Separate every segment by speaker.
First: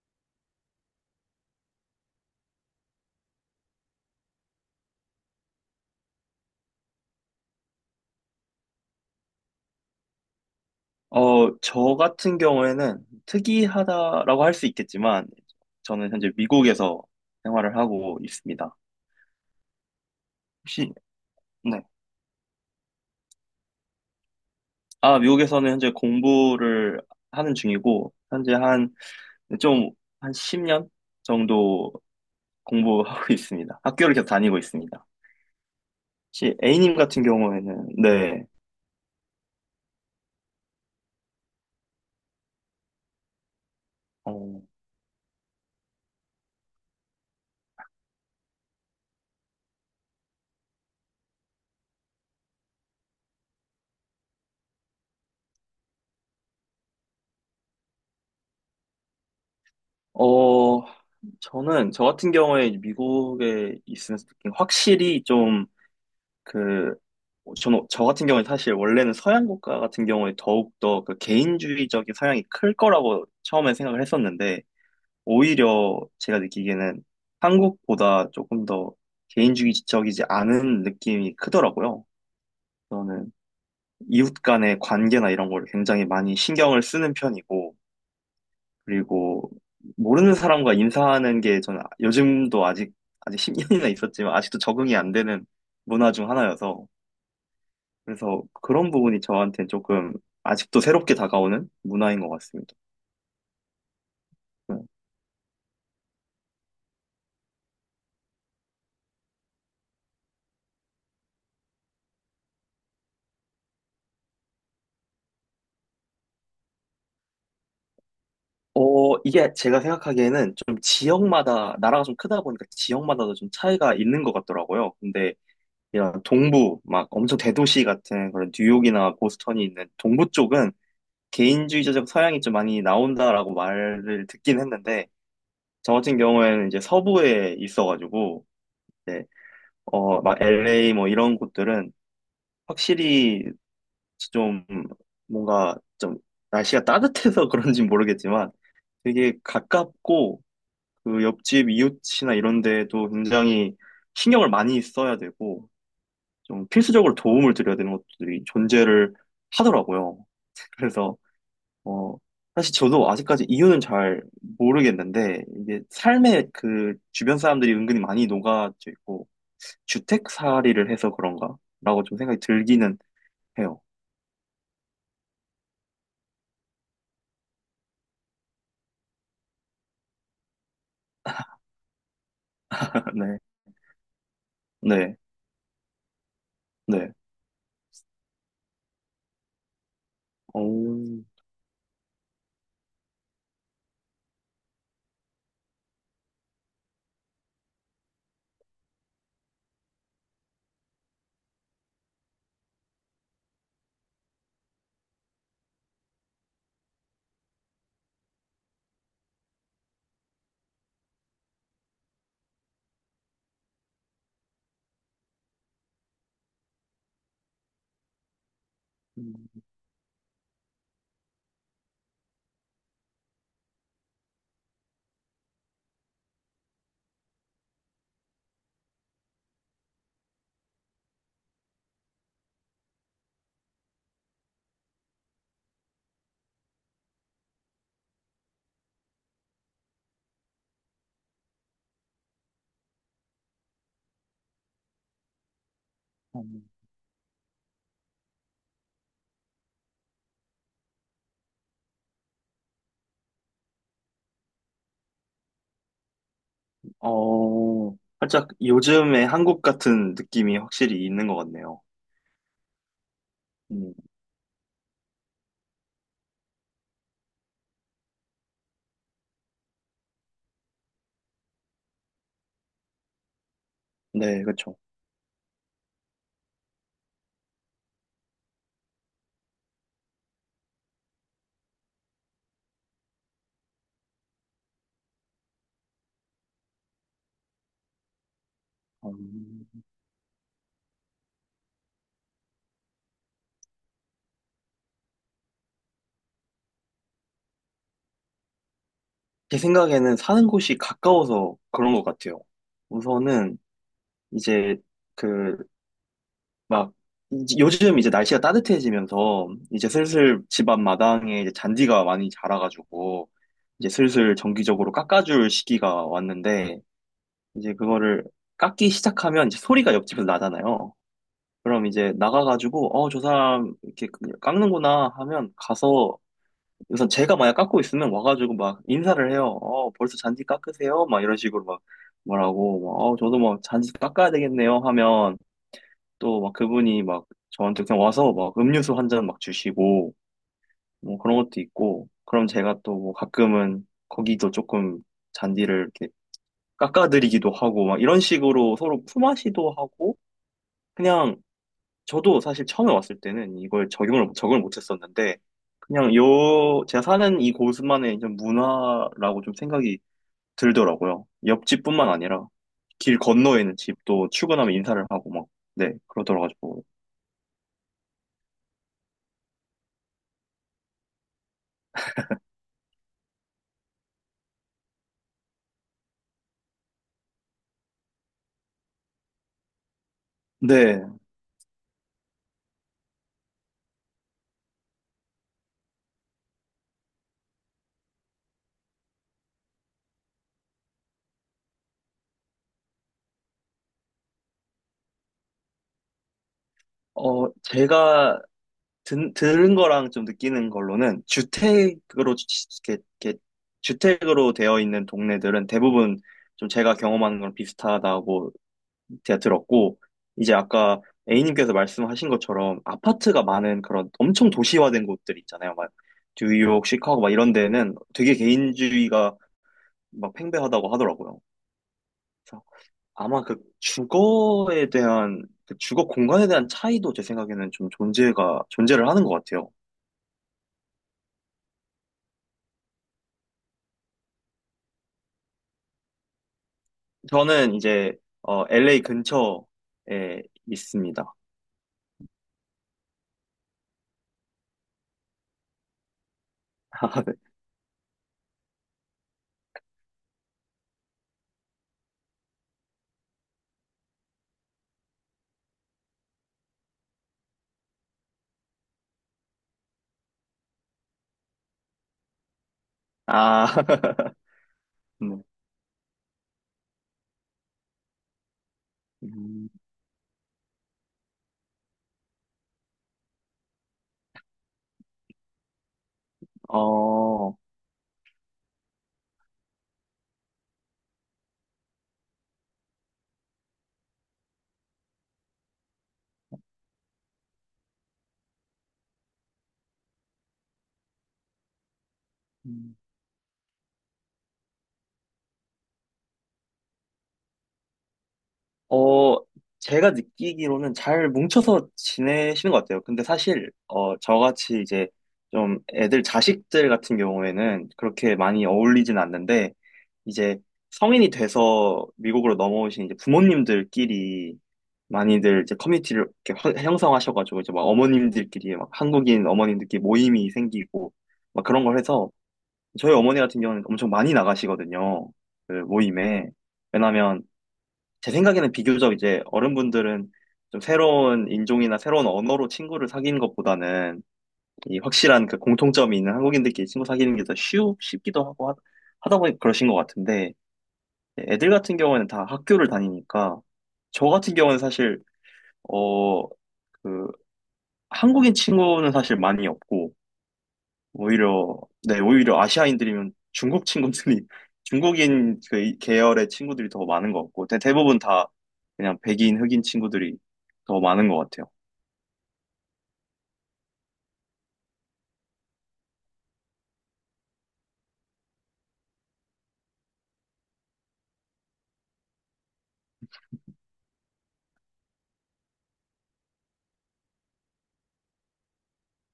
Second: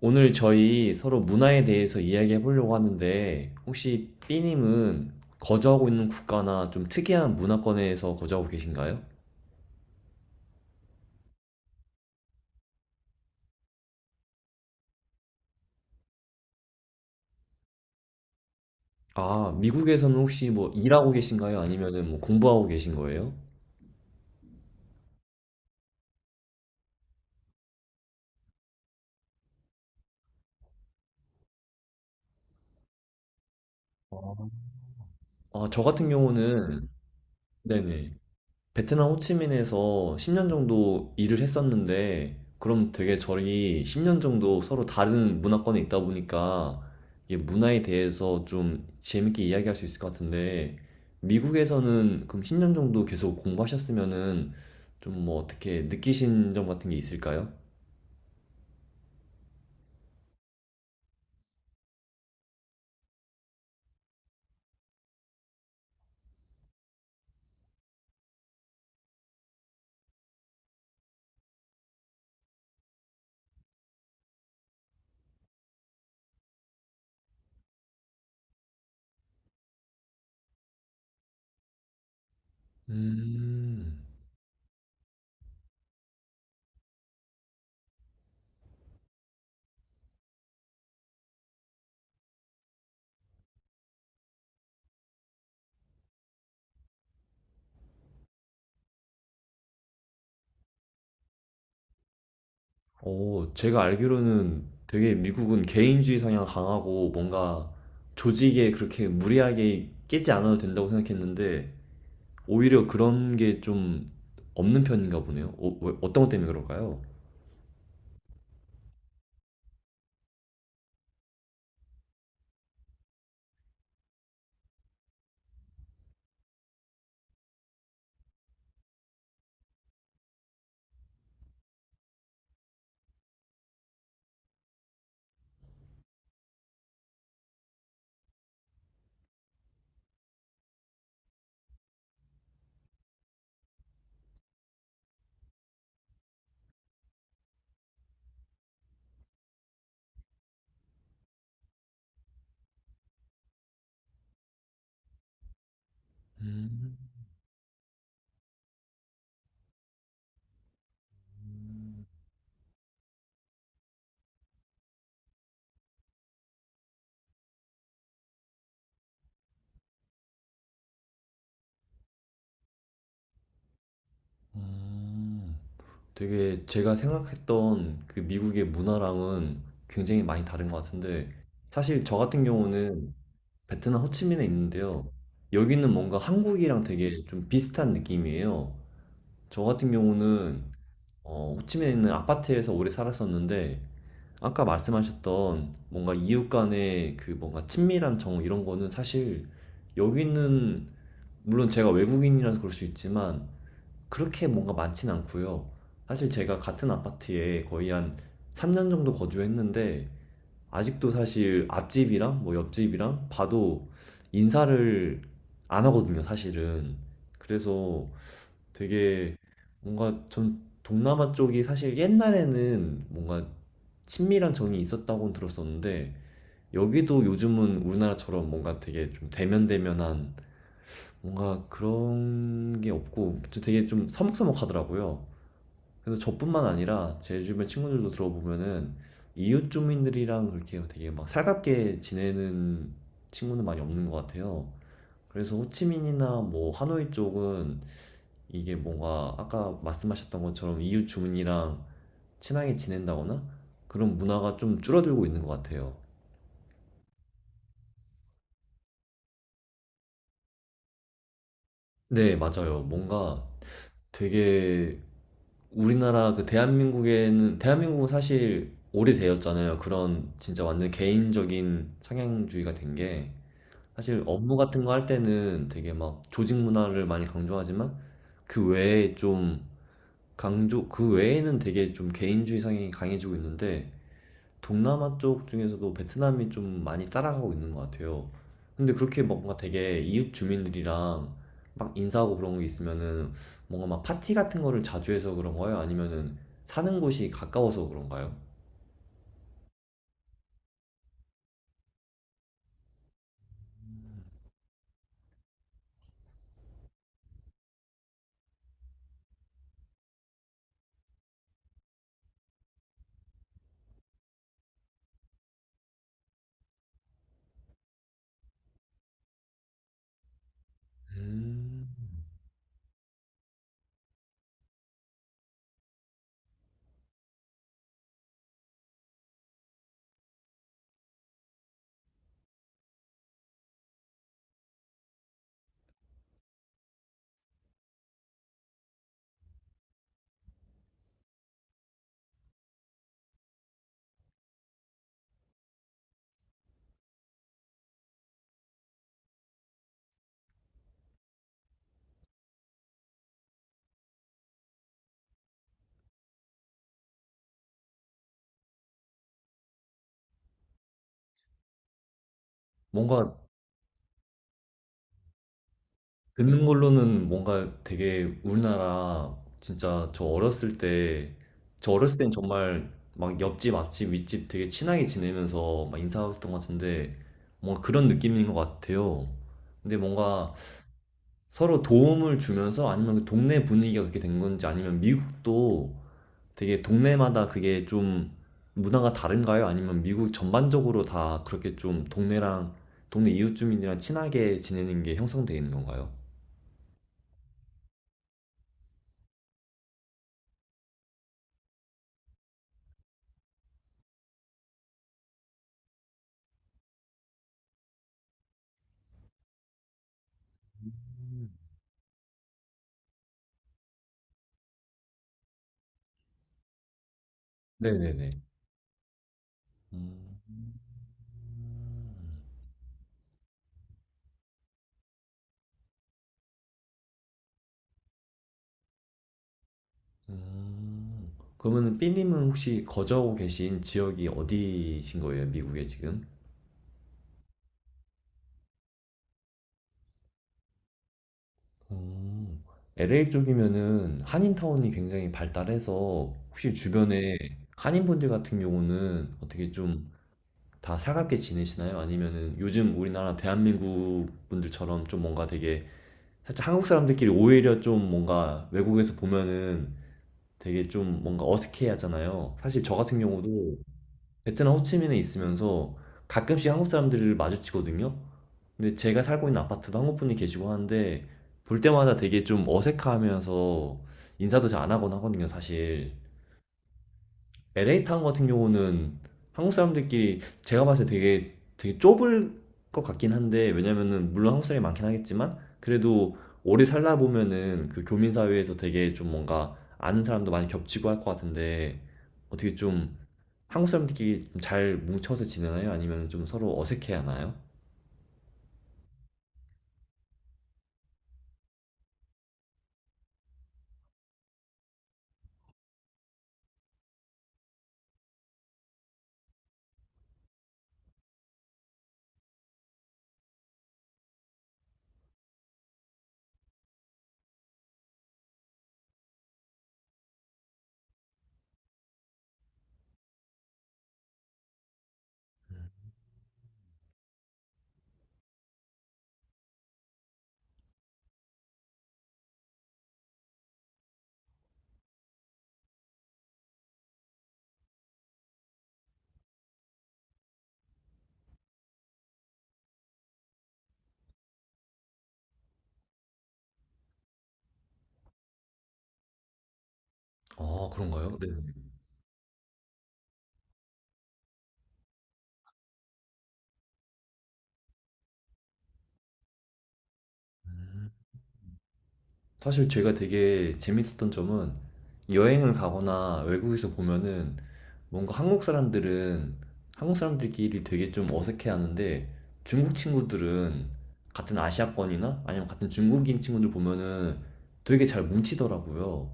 Speaker 1: 오늘 저희 서로 문화에 대해서 이야기해 보려고 하는데, 혹시 B님은 거주하고 있는 국가나 좀 특이한 문화권에서 거주하고 계신가요?
Speaker 2: 저 같은 경우에는 특이하다라고 할 수 있겠지만, 저는 현재 미국에서 생활을 하고 있습니다.
Speaker 1: 아, 미국에서는 혹시 뭐
Speaker 2: 혹시,
Speaker 1: 일하고 계신가요?
Speaker 2: 네.
Speaker 1: 아니면은 뭐 공부하고 계신 거예요?
Speaker 2: 아, 미국에서는 현재 공부를 하는 중이고, 현재 좀, 한 10년 정도 공부하고 있습니다. 학교를 계속 다니고 있습니다.
Speaker 1: 아, 저 같은
Speaker 2: 혹시
Speaker 1: 경우는,
Speaker 2: A님 같은 경우에는,
Speaker 1: 네네.
Speaker 2: 네.
Speaker 1: 베트남 호치민에서 10년 정도 일을 했었는데, 그럼 되게 저희 10년 정도
Speaker 2: 어,
Speaker 1: 서로 다른 문화권에 있다 보니까, 이게 문화에 대해서 좀 재밌게 이야기할 수 있을 것 같은데, 미국에서는 그럼 10년 정도 계속 공부하셨으면은, 좀 뭐 어떻게 느끼신 점 같은 게 있을까요?
Speaker 2: 어, 저 같은 경우에 미국에 있으면서 느낀 확실히 좀, 그, 저 같은 경우에 사실 원래는 서양 국가 같은 경우에 더욱더 그 개인주의적인 성향이 클 거라고 처음에 생각을 했었는데, 오히려 제가 느끼기에는 한국보다 조금 더 개인주의적이지 않은 느낌이 크더라고요. 저는
Speaker 1: 음,
Speaker 2: 이웃 간의 관계나 이런 걸 굉장히 많이 신경을 쓰는 편이고, 그리고 모르는 사람과 인사하는 게 저는 요즘도 아직 10년이나 있었지만 아직도 적응이 안 되는 문화 중 하나여서, 그래서 그런 부분이 저한테 조금 아직도 새롭게 다가오는 문화인 것 같습니다.
Speaker 1: 제가 알기로는
Speaker 2: 네.
Speaker 1: 되게 미국은 개인주의 성향 강하고 뭔가 조직에 그렇게 무리하게 끼지 않아도 된다고 생각했는데, 오히려 그런 게 좀 없는 편인가 보네요. 어떤 것 때문에 그럴까요?
Speaker 2: 이게 제가 생각하기에는 좀 지역마다, 나라가 좀 크다 보니까 지역마다도 좀 차이가 있는 것 같더라고요. 근데 이런 동부, 막 엄청 대도시 같은 그런 뉴욕이나 보스턴이 있는 동부 쪽은 개인주의적 서양이 좀 많이 나온다라고 말을 듣긴 했는데, 저 같은 경우에는 이제 서부에 있어가지고, 이제 막 LA 뭐 이런 곳들은 확실히 좀 뭔가 좀 날씨가 따뜻해서 그런지 모르겠지만 되게 가깝고 그 옆집 이웃이나 이런 데에도 굉장히 신경을 많이 써야 되고 좀
Speaker 1: 음,
Speaker 2: 필수적으로 도움을 드려야 되는 것들이 존재를 하더라고요. 그래서 어 사실 저도 아직까지 이유는 잘 모르겠는데 이게 삶에 그 주변 사람들이 은근히 많이 녹아져 있고 주택살이를 해서 그런가라고 좀 생각이 들기는 해요.
Speaker 1: 음. 되게 제가 생각했던 그 미국의 문화랑은 굉장히 많이 다른 것 같은데, 사실 저 같은 경우는
Speaker 2: 네,
Speaker 1: 베트남 호치민에 있는데요.
Speaker 2: 네,
Speaker 1: 여기는 뭔가 한국이랑
Speaker 2: 네.
Speaker 1: 되게 좀 비슷한 느낌이에요. 저 같은 경우는
Speaker 2: 오.
Speaker 1: 호치민에 있는 아파트에서 오래 살았었는데, 아까 말씀하셨던 뭔가 이웃 간의 그 뭔가 친밀한 정을 이런 거는 사실 여기는 물론 제가 외국인이라서 그럴 수 있지만 그렇게 뭔가 많진 않고요. 사실 제가 같은 아파트에 거의 한 3년 정도 거주했는데, 아직도 사실 앞집이랑 뭐 옆집이랑 봐도 인사를 안 하거든요, 사실은. 그래서
Speaker 2: 음,
Speaker 1: 되게 뭔가 전 동남아 쪽이 사실 옛날에는 뭔가 친밀한 정이 있었다고 들었었는데, 여기도 요즘은 우리나라처럼 뭔가 되게 좀 대면대면한 뭔가 그런 게 없고, 저 되게 좀 서먹서먹하더라고요. 그래서 저뿐만 아니라 제 주변 친구들도 들어보면은 이웃 주민들이랑 그렇게 되게 막 살갑게 지내는 친구는 많이 없는 것 같아요. 그래서 호치민이나
Speaker 2: 음.
Speaker 1: 뭐 하노이 쪽은 이게 뭔가 아까 말씀하셨던 것처럼 이웃 주민이랑 친하게 지낸다거나 그런 문화가 좀 줄어들고 있는 것 같아요.
Speaker 2: 살짝 요즘의 한국 같은 느낌이 확실히 있는 것 같네요.
Speaker 1: 네, 맞아요. 뭔가
Speaker 2: 음,
Speaker 1: 되게 우리나라 그 대한민국에는 대한민국은 사실 오래되었잖아요. 그런 진짜 완전 개인적인 상향주의가 된 게, 사실
Speaker 2: 네,
Speaker 1: 업무
Speaker 2: 그쵸.
Speaker 1: 같은 거 할 때는 되게 막 조직 문화를 많이 강조하지만, 그 외에 좀 강조 그 외에는 되게 좀 개인주의 성향이 강해지고 있는데, 동남아 쪽 중에서도 베트남이 좀 많이 따라가고 있는 것 같아요. 근데 그렇게 막 뭔가
Speaker 2: 음,
Speaker 1: 되게 이웃 주민들이랑 막 인사하고 그런 게 있으면은, 뭔가 막 파티 같은 거를 자주 해서 그런가요? 아니면은 사는 곳이 가까워서 그런가요?
Speaker 2: 제 생각에는 사는 곳이 가까워서 그런 것 같아요. 우선은 이제 그, 막, 요즘 이제 날씨가 따뜻해지면서 이제 슬슬 집 앞 마당에 이제 잔디가 많이 자라가지고 이제 슬슬 정기적으로 깎아줄 시기가 왔는데 이제 그거를 깎기 시작하면 이제 소리가 옆집에서 나잖아요. 그럼
Speaker 1: 음,
Speaker 2: 이제 나가가지고, 저 사람 이렇게 깎는구나 하면 가서, 우선 제가 만약 깎고 있으면 와가지고 막 인사를 해요. 어, 벌써 잔디 깎으세요? 막 이런 식으로 막 말하고, 막, 저도 막 잔디 깎아야 되겠네요 하면 또 막 그분이 막 저한테 그냥 와서 막 음료수 한 잔 막 주시고, 뭐 그런 것도 있고, 그럼 제가 또 뭐 가끔은 거기도 조금 잔디를 이렇게 깎아드리기도 하고, 막 이런 식으로 서로 품앗이도 하고, 그냥 저도 사실 처음에 왔을 때는 이걸 적응을 못 했었는데, 그냥 요, 제가 사는 이 곳만의 좀 문화라고 좀 생각이 들더라고요. 옆집뿐만 아니라, 길
Speaker 1: 뭔가
Speaker 2: 건너에 있는 집도 출근하면 인사를 하고 막, 네,
Speaker 1: 듣는
Speaker 2: 그러더라가지고.
Speaker 1: 걸로는 뭔가 되게 우리나라 진짜 저 어렸을 땐 정말 막 옆집, 앞집, 윗집 되게 친하게 지내면서 막 인사했던 것 같은데, 뭔가 그런 느낌인 것 같아요. 근데 뭔가
Speaker 2: 네,
Speaker 1: 서로 도움을 주면서, 아니면 그 동네 분위기가 그렇게 된 건지, 아니면 미국도 되게 동네마다 그게 좀 문화가 다른가요? 아니면 미국 전반적으로 다 그렇게 좀 동네랑 동네 이웃 주민이랑 친하게 지내는 게 형성되어 있는 건가요?
Speaker 2: 제가 들은 거랑 좀 느끼는 걸로는, 주택으로, 이렇게 주택으로 되어 있는 동네들은 대부분 좀 제가 경험하는 거랑 비슷하다고 제가 들었고, 이제 아까 A님께서 말씀하신 것처럼 아파트가 많은 그런 엄청 도시화된 곳들 있잖아요. 막 뉴욕, 시카고 막 이런 데는 되게
Speaker 1: 네네네.
Speaker 2: 개인주의가 막
Speaker 1: 음,
Speaker 2: 팽배하다고 하더라고요. 그래서 아마 그 주거에 대한, 그 주거 공간에 대한 차이도 제 생각에는 좀 존재를 하는 것 같아요.
Speaker 1: 음. 그러면 삐님은 혹시 거주하고 계신 지역이 어디신 거예요? 미국에 지금?
Speaker 2: 저는 이제, LA 근처에 있습니다.
Speaker 1: 음. LA 쪽이면은 한인타운이 굉장히 발달해서, 혹시 주변에 한인분들 같은 경우는 어떻게 좀 다 살갑게 지내시나요? 아니면은 요즘 우리나라 대한민국 분들처럼 좀 뭔가 되게 살짝, 한국 사람들끼리 오히려 좀 뭔가 외국에서 보면은 되게 좀 뭔가 어색해 하잖아요. 사실 저 같은 경우도
Speaker 2: 아,
Speaker 1: 베트남 호치민에
Speaker 2: 네.
Speaker 1: 있으면서 가끔씩 한국 사람들을 마주치거든요. 근데 제가 살고 있는
Speaker 2: 음,
Speaker 1: 아파트도 한국 분이 계시고 하는데, 볼 때마다 되게 좀 어색하면서 인사도 잘 안 하곤 하거든요, 사실.
Speaker 2: 어,
Speaker 1: LA 타운 같은 경우는 한국 사람들끼리 제가 봤을 때 되게 되게 좁을 것 같긴 한데, 왜냐면은 물론 한국 사람이 많긴 하겠지만, 그래도 오래 살다 보면은 그 교민 사회에서 되게 좀 뭔가 아는 사람도 많이 겹치고 할 것 같은데, 어떻게 좀 한국 사람들끼리 좀 잘 뭉쳐서 지내나요? 아니면 좀 서로 어색해 하나요?
Speaker 2: 어, 제가 느끼기로는 잘 뭉쳐서 지내시는 것 같아요. 근데 사실, 저같이 이제 좀 애들 자식들 같은 경우에는 그렇게 많이 어울리진 않는데, 이제 성인이 돼서 미국으로 넘어오신 이제 부모님들끼리 많이들 이제 커뮤니티를 이렇게 형성하셔가지고 이제 막 어머님들끼리 막 한국인 어머님들끼리 모임이 생기고 막 그런 걸 해서 저희 어머니 같은 경우는 엄청 많이 나가시거든요. 그 모임에. 왜냐면 제 생각에는 비교적 이제 어른분들은 좀 새로운 인종이나 새로운 언어로 친구를 사귀는 것보다는 이 확실한 그 공통점이 있는 한국인들끼리 친구 사귀는 게 더 쉽기도 하고 하다 보니 그러신 것 같은데 애들 같은 경우에는 다 학교를 다니니까 저 같은 경우는 사실 어, 그 한국인 친구는 사실 많이 없고
Speaker 1: 아, 그런가요? 네.
Speaker 2: 오히려, 네, 오히려 아시아인들이면 중국 친구들이, 중국인 그 계열의 친구들이 더 많은 것 같고, 대부분 다 그냥 백인, 흑인 친구들이 더 많은 것 같아요.
Speaker 1: 사실 제가 되게 재밌었던 점은, 여행을 가거나 외국에서 보면은 뭔가 한국 사람들은 한국 사람들끼리 되게 좀 어색해하는데, 중국 친구들은 같은 아시아권이나 아니면 같은 중국인 친구들 보면은 되게 잘 뭉치더라고요.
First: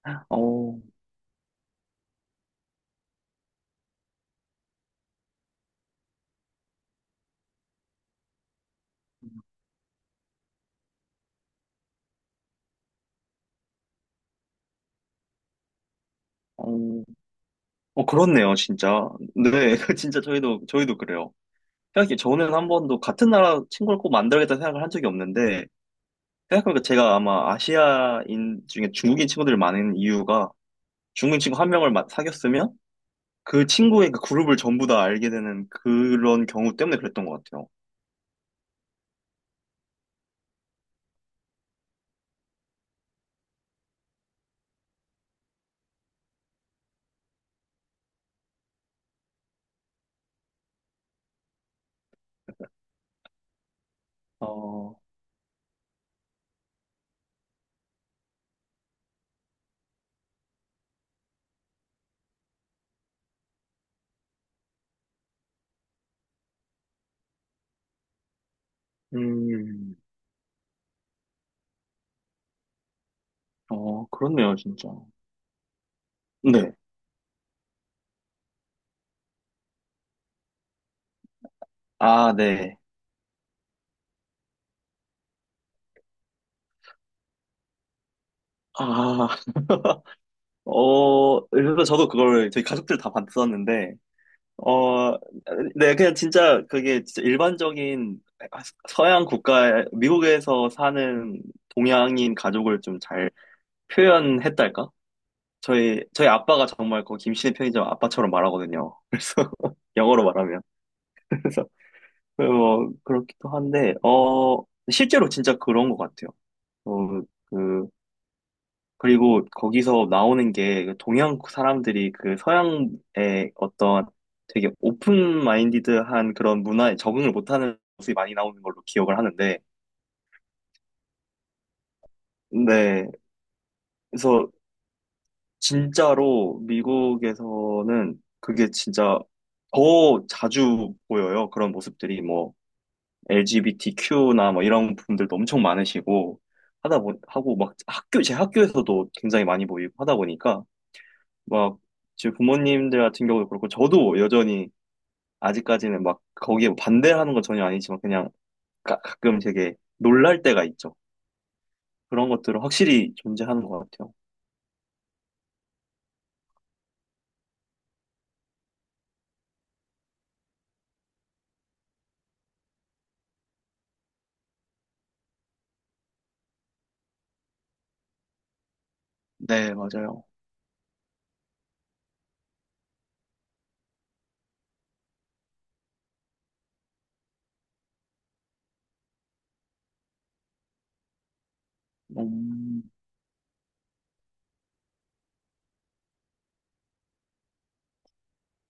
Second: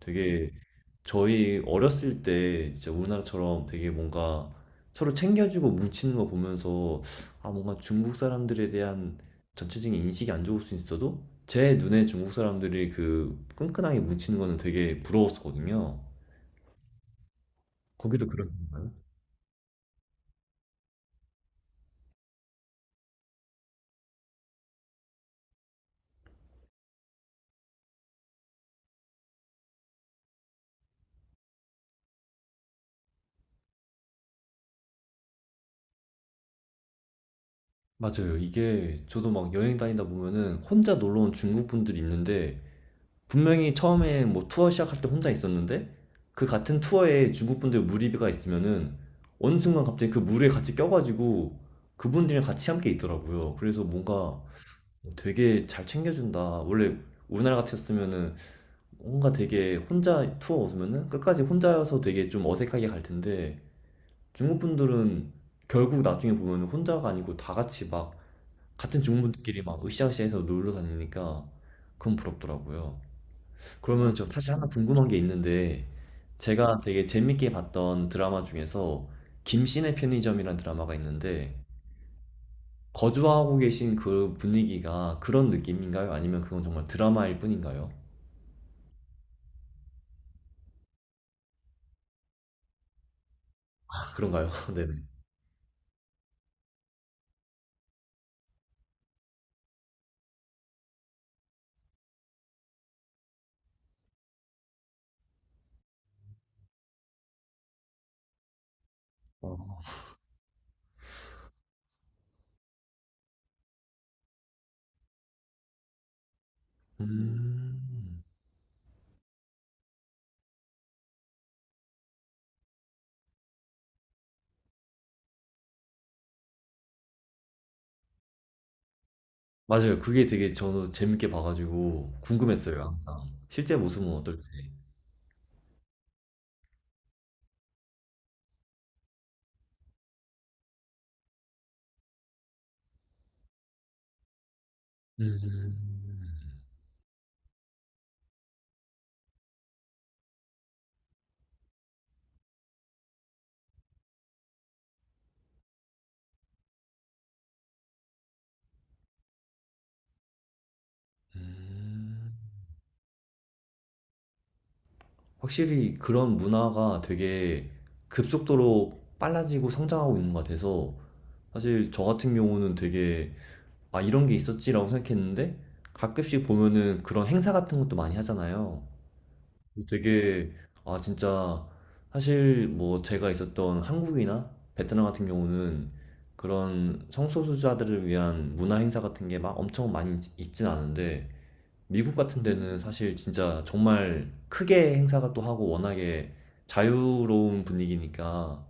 Speaker 1: 되게
Speaker 2: 어,
Speaker 1: 저희 어렸을 때 진짜 우리나라처럼 되게 뭔가 서로 챙겨주고 뭉치는 거 보면서, 아 뭔가 중국 사람들에 대한 전체적인 인식이 안 좋을 수 있어도 제 눈에 중국 사람들이 그 끈끈하게 뭉치는 거는 되게 부러웠었거든요.
Speaker 2: 어,
Speaker 1: 거기도 그런
Speaker 2: 그렇네요, 진짜. 네, 진짜 저희도 그래요. 저는 한 번도 같은 나라 친구를 꼭 만들겠다 생각을 한 적이 없는데, 생각해보니까 제가 아마 아시아인 중에 중국인 친구들이 많은 이유가 중국인 친구 한 명을 사귀었으면 그 친구의 그 그룹을 전부 다 알게 되는 그런 경우 때문에 그랬던 것 같아요.
Speaker 1: 맞아요. 이게 저도 막 여행 다니다 보면은 혼자 놀러 온 중국 분들이 있는데, 분명히 처음에 뭐 투어 시작할 때 혼자 있었는데, 그 같은 투어에 중국 분들 무리가 있으면은 어느 순간 갑자기 그 무리에 같이 껴가지고 그분들이랑 같이 함께 있더라고요. 그래서 뭔가
Speaker 2: 어,
Speaker 1: 되게 잘 챙겨준다. 원래 우리나라 같았으면은 뭔가 되게 혼자 투어 오면은 끝까지 혼자여서 되게 좀 어색하게 갈 텐데, 중국 분들은 결국 나중에 보면 혼자가 아니고 다 같이 막 같은 중국분들끼리 막
Speaker 2: 음,
Speaker 1: 으쌰으쌰해서 놀러 다니니까, 그건 부럽더라고요. 그러면 저 사실
Speaker 2: 그렇네요,
Speaker 1: 하나
Speaker 2: 진짜.
Speaker 1: 궁금한 게 있는데,
Speaker 2: 네.
Speaker 1: 제가 되게 재밌게 봤던 드라마 중에서 김씨네 편의점이라는 드라마가 있는데,
Speaker 2: 아, 네.
Speaker 1: 거주하고 계신 그 분위기가 그런 느낌인가요? 아니면 그건 정말 드라마일 뿐인가요?
Speaker 2: 아, 그래서 저도 그걸 저희 가족들 다 봤었는데,
Speaker 1: 아, 그런가요? 네네.
Speaker 2: 어, 네, 그냥 진짜 그게 진짜 일반적인 서양 국가, 미국에서 사는 동양인 가족을 좀 잘 표현했달까? 저희 아빠가 정말 그 김씨의 편의점 아빠처럼 말하거든요. 그래서
Speaker 1: 어.
Speaker 2: 영어로 말하면. 그래서 그렇기도 한데 실제로 진짜 그런 것 같아요. 어 그
Speaker 1: 음.
Speaker 2: 그리고 거기서 나오는 게그 동양 사람들이 그 서양의 어떤 되게 오픈 마인디드한 그런 문화에 적응을 못하는 모습이 많이 나오는 걸로 기억을 하는데,
Speaker 1: 맞아요. 그게 되게 저도 재밌게 봐가지고 궁금했어요,
Speaker 2: 네,
Speaker 1: 항상. 실제 모습은 어떨지.
Speaker 2: 그래서 진짜로 미국에서는 그게 진짜 더 자주 보여요. 그런 모습들이 뭐 LGBTQ나 뭐 이런 분들도 엄청 많으시고
Speaker 1: 음.
Speaker 2: 하고 막 학교 제 학교에서도 굉장히 많이 보이고 하다 보니까 막 제 부모님들 같은 경우도 그렇고 저도 여전히 아직까지는 막 거기에 뭐 반대하는 건 전혀 아니지만 그냥 가끔 되게 놀랄 때가 있죠. 그런
Speaker 1: 음.
Speaker 2: 것들은 확실히 존재하는 것 같아요.
Speaker 1: 확실히 그런 문화가 되게 급속도로 빨라지고 성장하고 있는 것 같아서, 사실 저 같은 경우는 되게, 아, 이런 게 있었지라고 생각했는데, 가끔씩 보면은 그런 행사 같은 것도 많이 하잖아요.
Speaker 2: 네,
Speaker 1: 그래서
Speaker 2: 맞아요.
Speaker 1: 되게, 아, 진짜, 사실 뭐 제가 있었던 한국이나 베트남 같은 경우는 그런 성소수자들을 위한 문화 행사 같은 게 막 엄청 많이 있진 않은데, 미국 같은 데는
Speaker 2: 음,
Speaker 1: 사실 진짜 정말 크게 행사가 또 하고 워낙에 자유로운 분위기니까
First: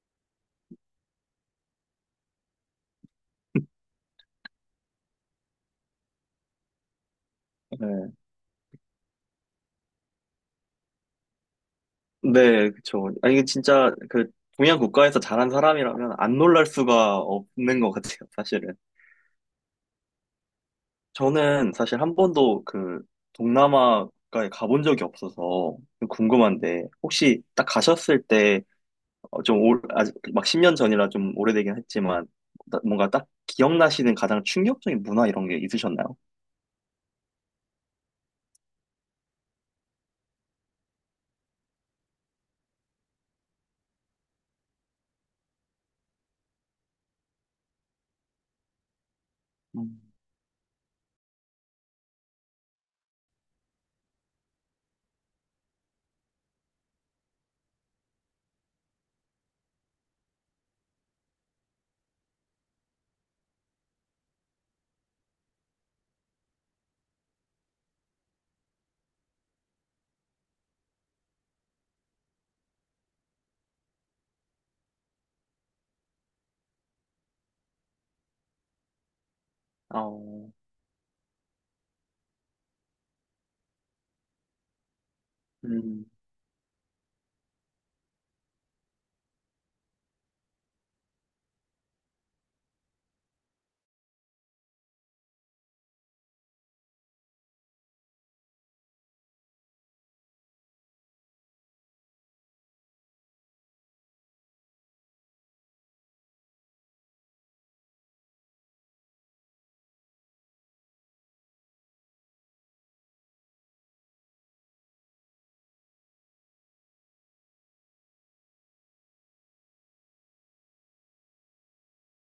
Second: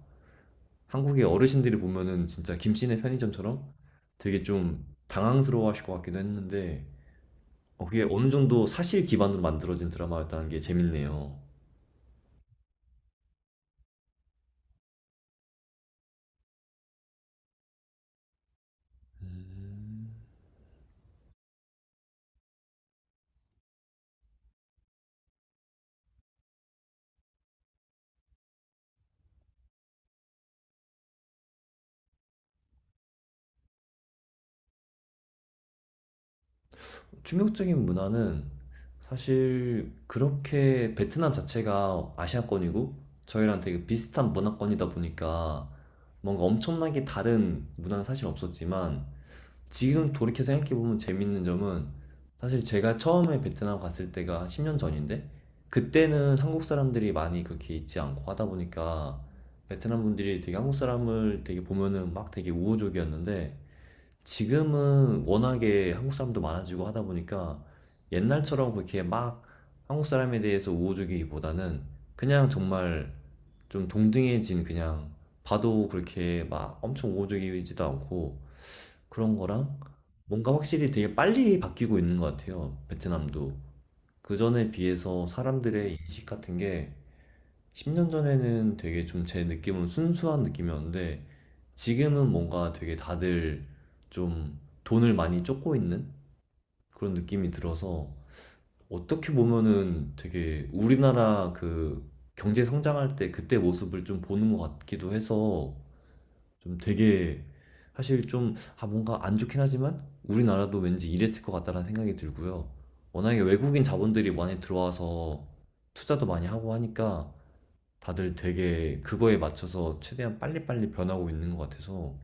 Speaker 1: 한국의 어르신들이 보면은 진짜 김씨네 편의점처럼 되게 좀 당황스러워 하실 것 같기도 했는데, 그게
Speaker 2: 네.
Speaker 1: 어느 정도 사실 기반으로 만들어진 드라마였다는 게 재밌네요.
Speaker 2: 네, 그쵸. 아니, 이게 진짜 그 동양 국가에서 자란 사람이라면 안 놀랄 수가 없는 것 같아요, 사실은. 저는 사실 한 번도 그 동남아가에 가본 적이 없어서 좀 궁금한데 혹시 딱 가셨을 때 좀 아직 막 10년 전이라 좀 오래되긴 했지만 뭔가 딱 기억나시는 가장 충격적인 문화 이런 게 있으셨나요?
Speaker 1: 충격적인 문화는 사실 그렇게 베트남 자체가 아시아권이고 저희랑 되게 비슷한 문화권이다 보니까 뭔가 엄청나게 다른 문화는 사실 없었지만,
Speaker 2: 음,
Speaker 1: 지금 돌이켜 생각해보면 재밌는 점은, 사실 제가 처음에 베트남 갔을 때가 10년 전인데, 그때는 한국 사람들이 많이 그렇게 있지 않고 하다 보니까 베트남 분들이 되게 한국 사람을 되게 보면은 막 되게 우호적이었는데, 지금은 워낙에 한국 사람도 많아지고 하다 보니까 옛날처럼 그렇게 막 한국 사람에 대해서 우호적이기보다는 그냥 정말 좀 동등해진, 그냥 봐도 그렇게 막 엄청 우호적이지도 않고 그런 거랑,
Speaker 2: 어,
Speaker 1: 뭔가 확실히 되게 빨리 바뀌고 있는 것 같아요. 베트남도. 그전에 비해서 사람들의
Speaker 2: 음,
Speaker 1: 인식 같은 게 10년 전에는 되게 좀 제 느낌은 순수한 느낌이었는데, 지금은 뭔가 되게 다들 좀 돈을 많이 쫓고 있는 그런 느낌이 들어서, 어떻게 보면은 되게 우리나라 그 경제 성장할 때 그때 모습을 좀 보는 것 같기도 해서, 좀 되게, 사실 좀, 아 뭔가 안 좋긴 하지만 우리나라도 왠지 이랬을 것 같다라는 생각이 들고요. 워낙에 외국인 자본들이 많이 들어와서 투자도 많이 하고 하니까 다들 되게 그거에 맞춰서 최대한 빨리빨리 변하고 있는 것 같아서